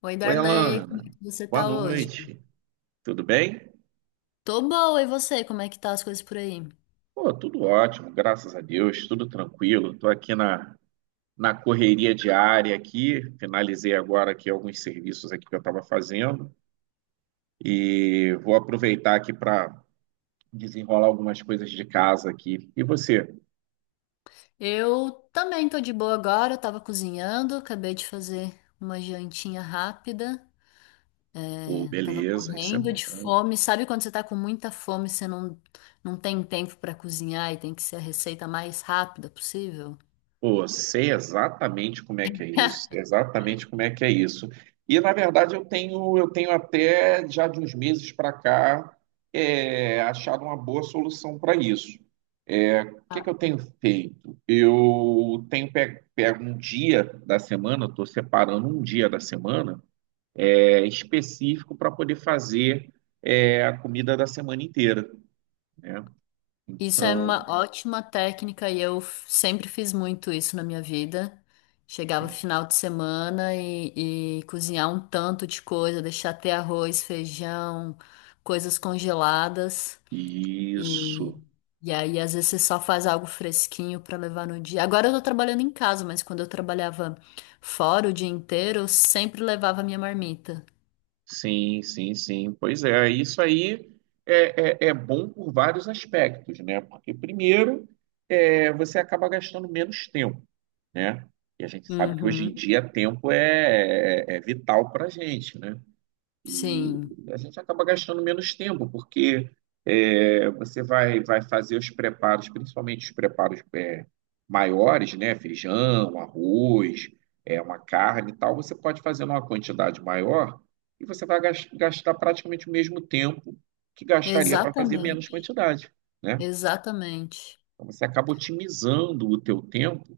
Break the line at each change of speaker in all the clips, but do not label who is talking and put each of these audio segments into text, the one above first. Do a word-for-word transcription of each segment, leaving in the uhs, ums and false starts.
Oi,
Oi,
Darley, como é
Alana.
que você
Boa
tá hoje?
noite. Tudo bem?
Tô boa, e você? Como é que tá as coisas por aí?
Pô, tudo ótimo, graças a Deus, tudo tranquilo. Estou aqui na, na correria diária aqui, finalizei agora aqui alguns serviços aqui que eu estava fazendo e vou aproveitar aqui para desenrolar algumas coisas de casa aqui. E você?
Eu também tô de boa agora, eu tava cozinhando, acabei de fazer uma jantinha rápida,
Pô,
é, tava
beleza, isso é
morrendo de
bom.
fome. Sabe quando você tá com muita fome, você não, não tem tempo pra cozinhar e tem que ser a receita mais rápida possível?
Pô, sei exatamente como é que é isso, sei exatamente como é que é isso. E na verdade eu tenho, eu tenho até já de uns meses para cá é, achado uma boa solução para isso. É, o que que eu tenho feito? Eu tenho pe- pego um dia da semana, estou separando um dia da semana é, específico para poder fazer é, a comida da semana inteira, né?
Isso é
Então,
uma ótima técnica e eu f- sempre fiz muito isso na minha vida. Chegava
sim,
final de semana e, e cozinhar um tanto de coisa, deixar ter arroz, feijão, coisas congeladas. E,
isso.
e aí, às vezes, você só faz algo fresquinho para levar no dia. Agora eu tô trabalhando em casa, mas quando eu trabalhava fora o dia inteiro, eu sempre levava minha marmita.
Sim, sim, sim. Pois é, isso aí é, é, é bom por vários aspectos, né? Porque, primeiro, é, você acaba gastando menos tempo, né? E a gente sabe que hoje em
Uhum.
dia tempo é, é, é vital para a gente, né? E
Sim,
a gente acaba gastando menos tempo, porque é, você vai, vai fazer os preparos, principalmente os preparos é, maiores, né? Feijão, arroz, é, uma carne e tal. Você pode fazer numa quantidade maior e você vai gas- gastar praticamente o mesmo tempo que gastaria para fazer menos
exatamente,
quantidade, né?
exatamente.
Então, você acaba otimizando o teu tempo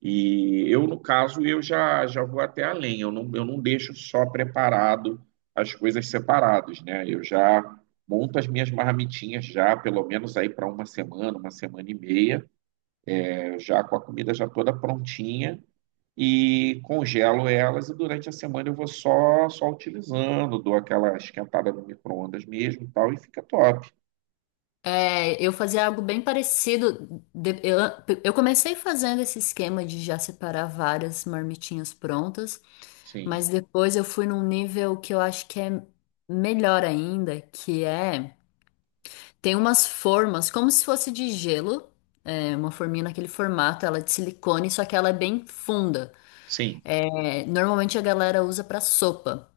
e eu, no caso, eu já, já vou até além, eu não, eu não deixo só preparado as coisas separadas, né? Eu já monto as minhas marmitinhas já, pelo menos aí para uma semana, uma semana e meia, né? Eu já com a comida já toda prontinha e congelo elas e durante a semana eu vou só só utilizando, dou aquela esquentada no micro-ondas mesmo e tal, e fica top.
É, eu fazia algo bem parecido. De- Eu, eu comecei fazendo esse esquema de já separar várias marmitinhas prontas,
Sim,
mas depois eu fui num nível que eu acho que é melhor ainda, que é tem umas formas, como se fosse de gelo, é, uma forminha naquele formato, ela é de silicone, só que ela é bem funda.
sim,
É, normalmente a galera usa para sopa.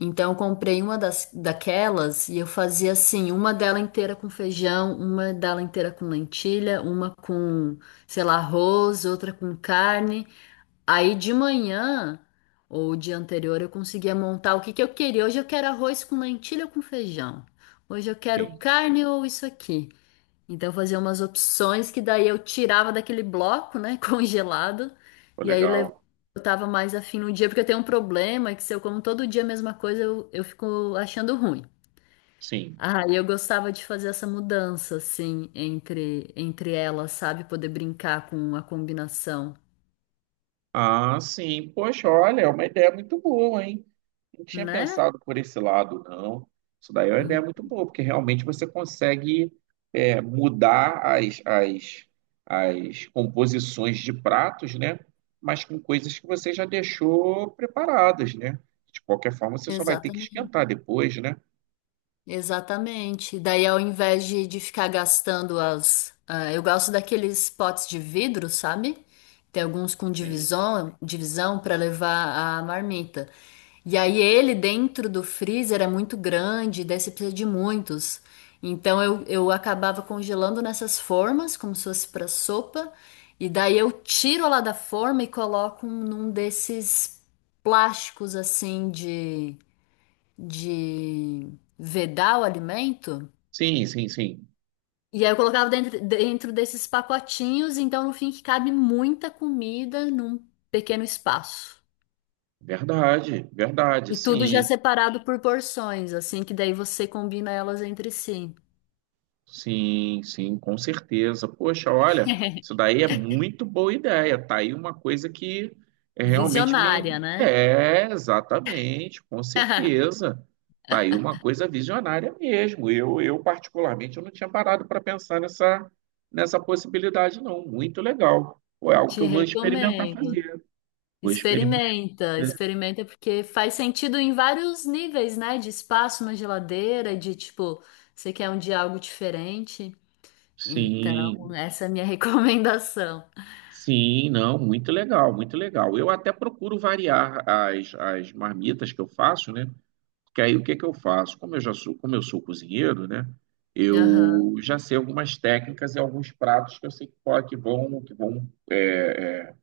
Então, eu comprei uma das, daquelas e eu fazia assim, uma dela inteira com feijão, uma dela inteira com lentilha, uma com, sei lá, arroz, outra com carne. Aí de manhã ou o dia anterior eu conseguia montar o que que eu queria. Hoje eu quero arroz com lentilha ou com feijão. Hoje eu quero
sim,
carne ou isso aqui. Então eu fazia umas opções que daí eu tirava daquele bloco, né, congelado,
foi
e aí le-
legal.
eu tava mais afim no dia, porque eu tenho um problema que se eu como todo dia a mesma coisa, eu, eu fico achando ruim.
Sim.
Ah, e eu gostava de fazer essa mudança, assim, entre, entre elas, sabe? Poder brincar com a combinação,
Ah, sim. Poxa, olha, é uma ideia muito boa, hein? Não tinha
né?
pensado por esse lado, não. Isso daí é uma ideia
Hum.
muito boa, porque realmente você consegue é, mudar as, as, as composições de pratos, né? Mas com coisas que você já deixou preparadas, né? De qualquer forma, você só vai ter que
Exatamente.
esquentar depois, né?
Exatamente. Daí, ao invés de, de ficar gastando as. Ah, eu gosto daqueles potes de vidro, sabe? Tem alguns com
Sim,
divisão, divisão para levar a marmita. E aí, ele dentro do freezer é muito grande, daí você precisa de muitos. Então, eu, eu acabava congelando nessas formas, como se fosse para sopa. E daí, eu tiro lá da forma e coloco num desses plásticos assim de de vedar o alimento.
sim, sim. Sim.
E aí eu colocava dentro, dentro desses pacotinhos, então no fim que cabe muita comida num pequeno espaço.
Verdade, verdade,
E tudo já
sim.
separado por porções, assim que daí você combina elas entre si.
Sim, sim, com certeza. Poxa, olha, isso daí é muito boa ideia. Tá aí uma coisa que é realmente
Visionária,
me.
né?
É, exatamente, com certeza. Tá aí uma coisa visionária mesmo. Eu, eu particularmente, eu não tinha parado para pensar nessa, nessa possibilidade, não. Muito legal. Pô, é algo que
Te
eu vou experimentar
recomendo.
fazer. Vou experimentar.
Experimenta, experimenta porque faz sentido em vários níveis, né? De espaço na geladeira, de tipo, você quer um dia algo diferente. Então,
Sim,
essa é a minha recomendação.
sim, não, muito legal, muito legal. Eu até procuro variar as, as marmitas que eu faço, né? Que aí o que que eu faço? Como eu já sou, como eu sou cozinheiro, né?
Aham,
Eu já sei algumas técnicas e alguns pratos que eu sei que, po- que vão, que vão é, é,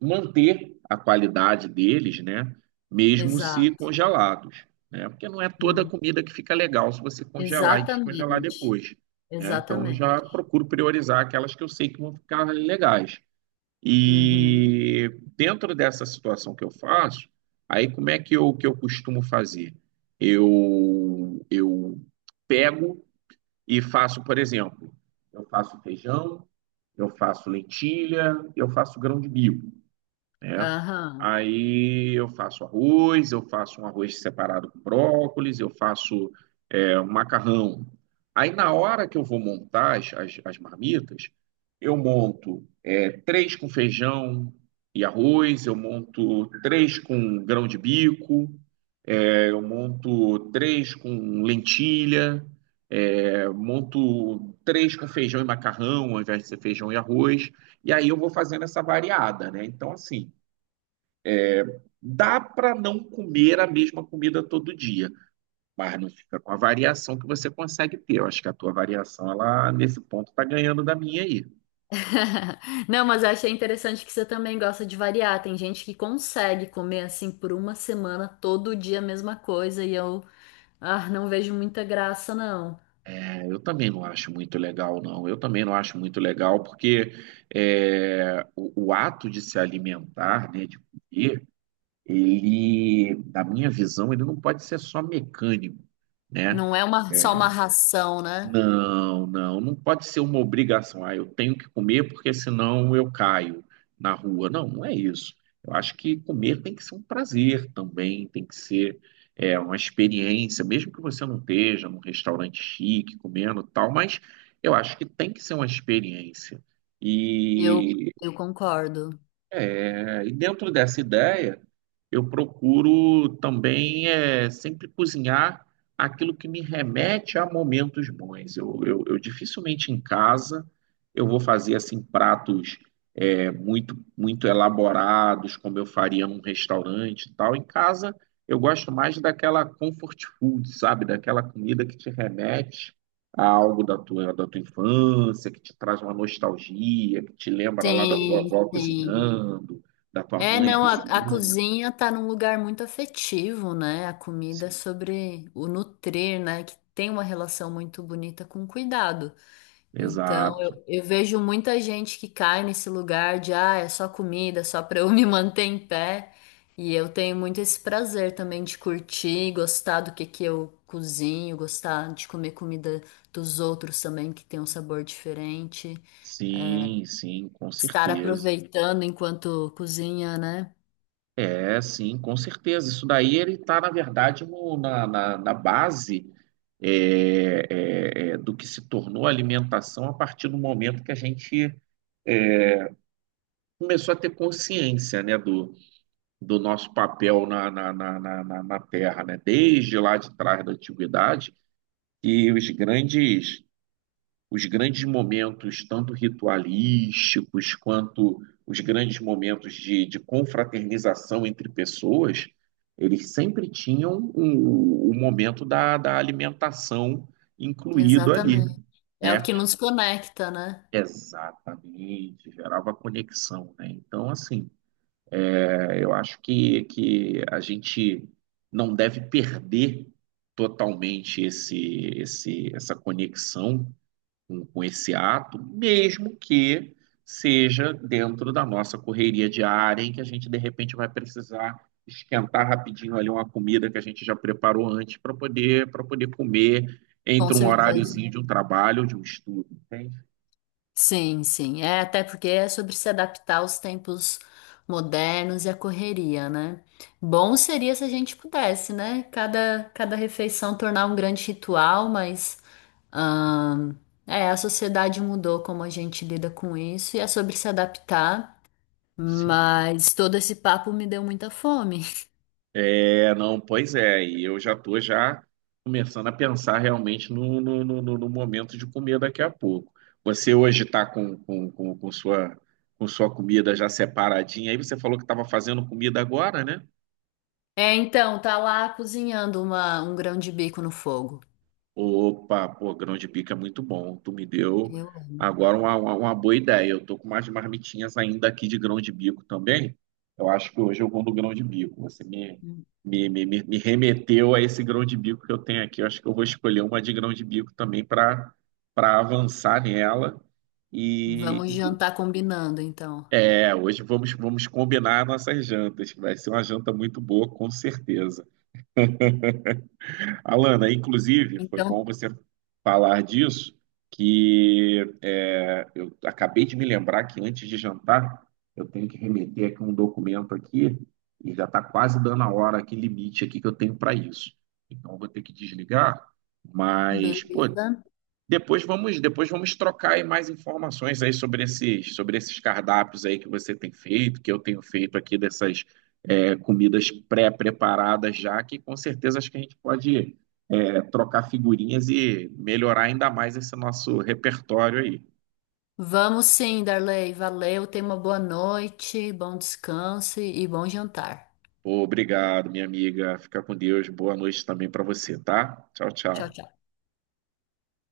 manter a qualidade deles, né? Mesmo se
exato.
congelados, né? Porque não é toda a
Uhum.
comida que fica legal se você congelar e descongelar
Exatamente.
depois, né? Então eu já
Exatamente.
procuro priorizar aquelas que eu sei que vão ficar legais.
Uhum.
E dentro dessa situação que eu faço, aí como é que eu, que eu costumo fazer? Eu, eu pego e faço, por exemplo, eu faço feijão, eu faço lentilha, eu faço grão de bico, né?
Aham.
Aí eu faço arroz, eu faço um arroz separado com brócolis, eu faço é, um macarrão. Aí na hora que eu vou montar as, as, as marmitas, eu monto é, três com feijão e arroz, eu monto três com grão de bico, é, eu monto três com lentilha, é, monto três com feijão e macarrão, ao invés de ser feijão e arroz, e aí eu vou fazendo essa variada, né? Então, assim, dá para não comer a mesma comida todo dia, mas não fica com a variação que você consegue ter. Eu acho que a tua variação, ela nesse ponto está ganhando da minha aí.
Não, mas eu achei interessante que você também gosta de variar. Tem gente que consegue comer assim por uma semana, todo dia a mesma coisa, e eu, ah, não vejo muita graça, não.
É, eu também não acho muito legal, não. Eu também não acho muito legal, porque é, o, o ato de se alimentar, né, de comer, ele, na minha visão, ele não pode ser só mecânico, né?
Não é uma, só uma ração, né?
Não, não, não pode ser uma obrigação. Ah, eu tenho que comer porque senão eu caio na rua. Não, não é isso. Eu acho que comer tem que ser um prazer também, tem que ser é, uma experiência, mesmo que você não esteja num restaurante chique comendo e tal, mas eu acho que tem que ser uma experiência.
Eu, eu concordo.
É, e dentro dessa ideia, eu procuro também é, sempre cozinhar aquilo que me remete a momentos bons. Eu, eu, eu dificilmente em casa eu vou fazer assim pratos é, muito, muito elaborados, como eu faria num restaurante e tal. Em casa, eu gosto mais daquela comfort food, sabe? Daquela comida que te remete a algo da tua, da tua infância, que te traz uma nostalgia, que te lembra lá da tua
Sim,
avó
sim.
cozinhando, da tua
É,
mãe
não, a, a
cozinhando.
cozinha tá num lugar muito afetivo, né? A comida é
Sim,
sobre o nutrir, né? Que tem uma relação muito bonita com cuidado. Então, eu,
exato.
eu vejo muita gente que cai nesse lugar de, ah, é só comida, só pra eu me manter em pé. E eu tenho muito esse prazer também de curtir, gostar do que que eu cozinho, gostar de comer comida dos outros também, que tem um sabor diferente. É,
Sim, sim, com
estar
certeza.
aproveitando enquanto cozinha, né?
É, sim, com certeza. Isso daí ele está, na verdade, no- na, na, na base é, é, é, do que se tornou a alimentação a partir do momento que a gente começou a ter consciência, né, do, do nosso papel na, na, na, na, na na Terra, né? Desde lá de trás da antiguidade, que os grandes os grandes momentos, tanto ritualísticos quanto os grandes momentos de, de confraternização entre pessoas, eles sempre tinham o, o momento da, da alimentação incluído ali,
Exatamente. É o
né?
que nos conecta, né?
Exatamente, gerava conexão, né? Então, assim, é, eu acho que, que a gente não deve perder totalmente esse, esse, essa conexão com, com esse ato, mesmo que seja dentro da nossa correria diária, em que a gente de repente vai precisar esquentar rapidinho ali uma comida que a gente já preparou antes para poder para poder comer
Com
entre um
certeza.
horáriozinho de um trabalho ou de um estudo, entende?
Sim, sim. É até porque é sobre se adaptar aos tempos modernos e à correria, né? Bom seria se a gente pudesse, né? Cada, cada refeição tornar um grande ritual, mas ahn, é, a sociedade mudou como a gente lida com isso e é sobre se adaptar.
Sim.
Mas todo esse papo me deu muita fome.
É, não, pois é, e eu já estou já começando a pensar realmente no, no, no, no- no momento de comer daqui a pouco. Você hoje está com, com, com, com sua, com sua comida já separadinha, aí você falou que estava fazendo comida agora, né?
É, então, tá lá cozinhando uma, um grão de bico no fogo.
Opa, pô, grão de bico é muito bom. Tu me deu
Eu
agora uma, uma, uma boa ideia. Eu tô com umas marmitinhas ainda aqui de grão de bico também. Eu acho que hoje eu vou no grão de bico. Você me,
amo.
me, me, me me remeteu a esse grão de bico que eu tenho aqui. Eu acho que eu vou escolher uma de grão de bico também para para avançar nela. E
Vamos jantar combinando, então.
é, hoje vamos, vamos combinar nossas jantas, que vai ser uma janta muito boa, com certeza. Alana, inclusive, foi bom
Então,
você falar disso, que é, eu acabei de me lembrar que antes de jantar eu tenho que remeter aqui um documento aqui e já está quase dando a hora aqui limite aqui que eu tenho para isso. Então eu vou ter que desligar, mas pô,
beleza?
depois vamos depois vamos trocar aí mais informações aí sobre esses sobre esses cardápios aí que você tem feito, que eu tenho feito aqui dessas é, comidas pré-preparadas já, que com certeza acho que a gente pode trocar figurinhas e melhorar ainda mais esse nosso repertório aí.
Vamos sim, Darley. Valeu, tenha uma boa noite, bom descanso e e bom jantar.
Pô, obrigado, minha amiga. Fica com Deus. Boa noite também para você, tá? Tchau,
Tchau,
tchau.
tchau.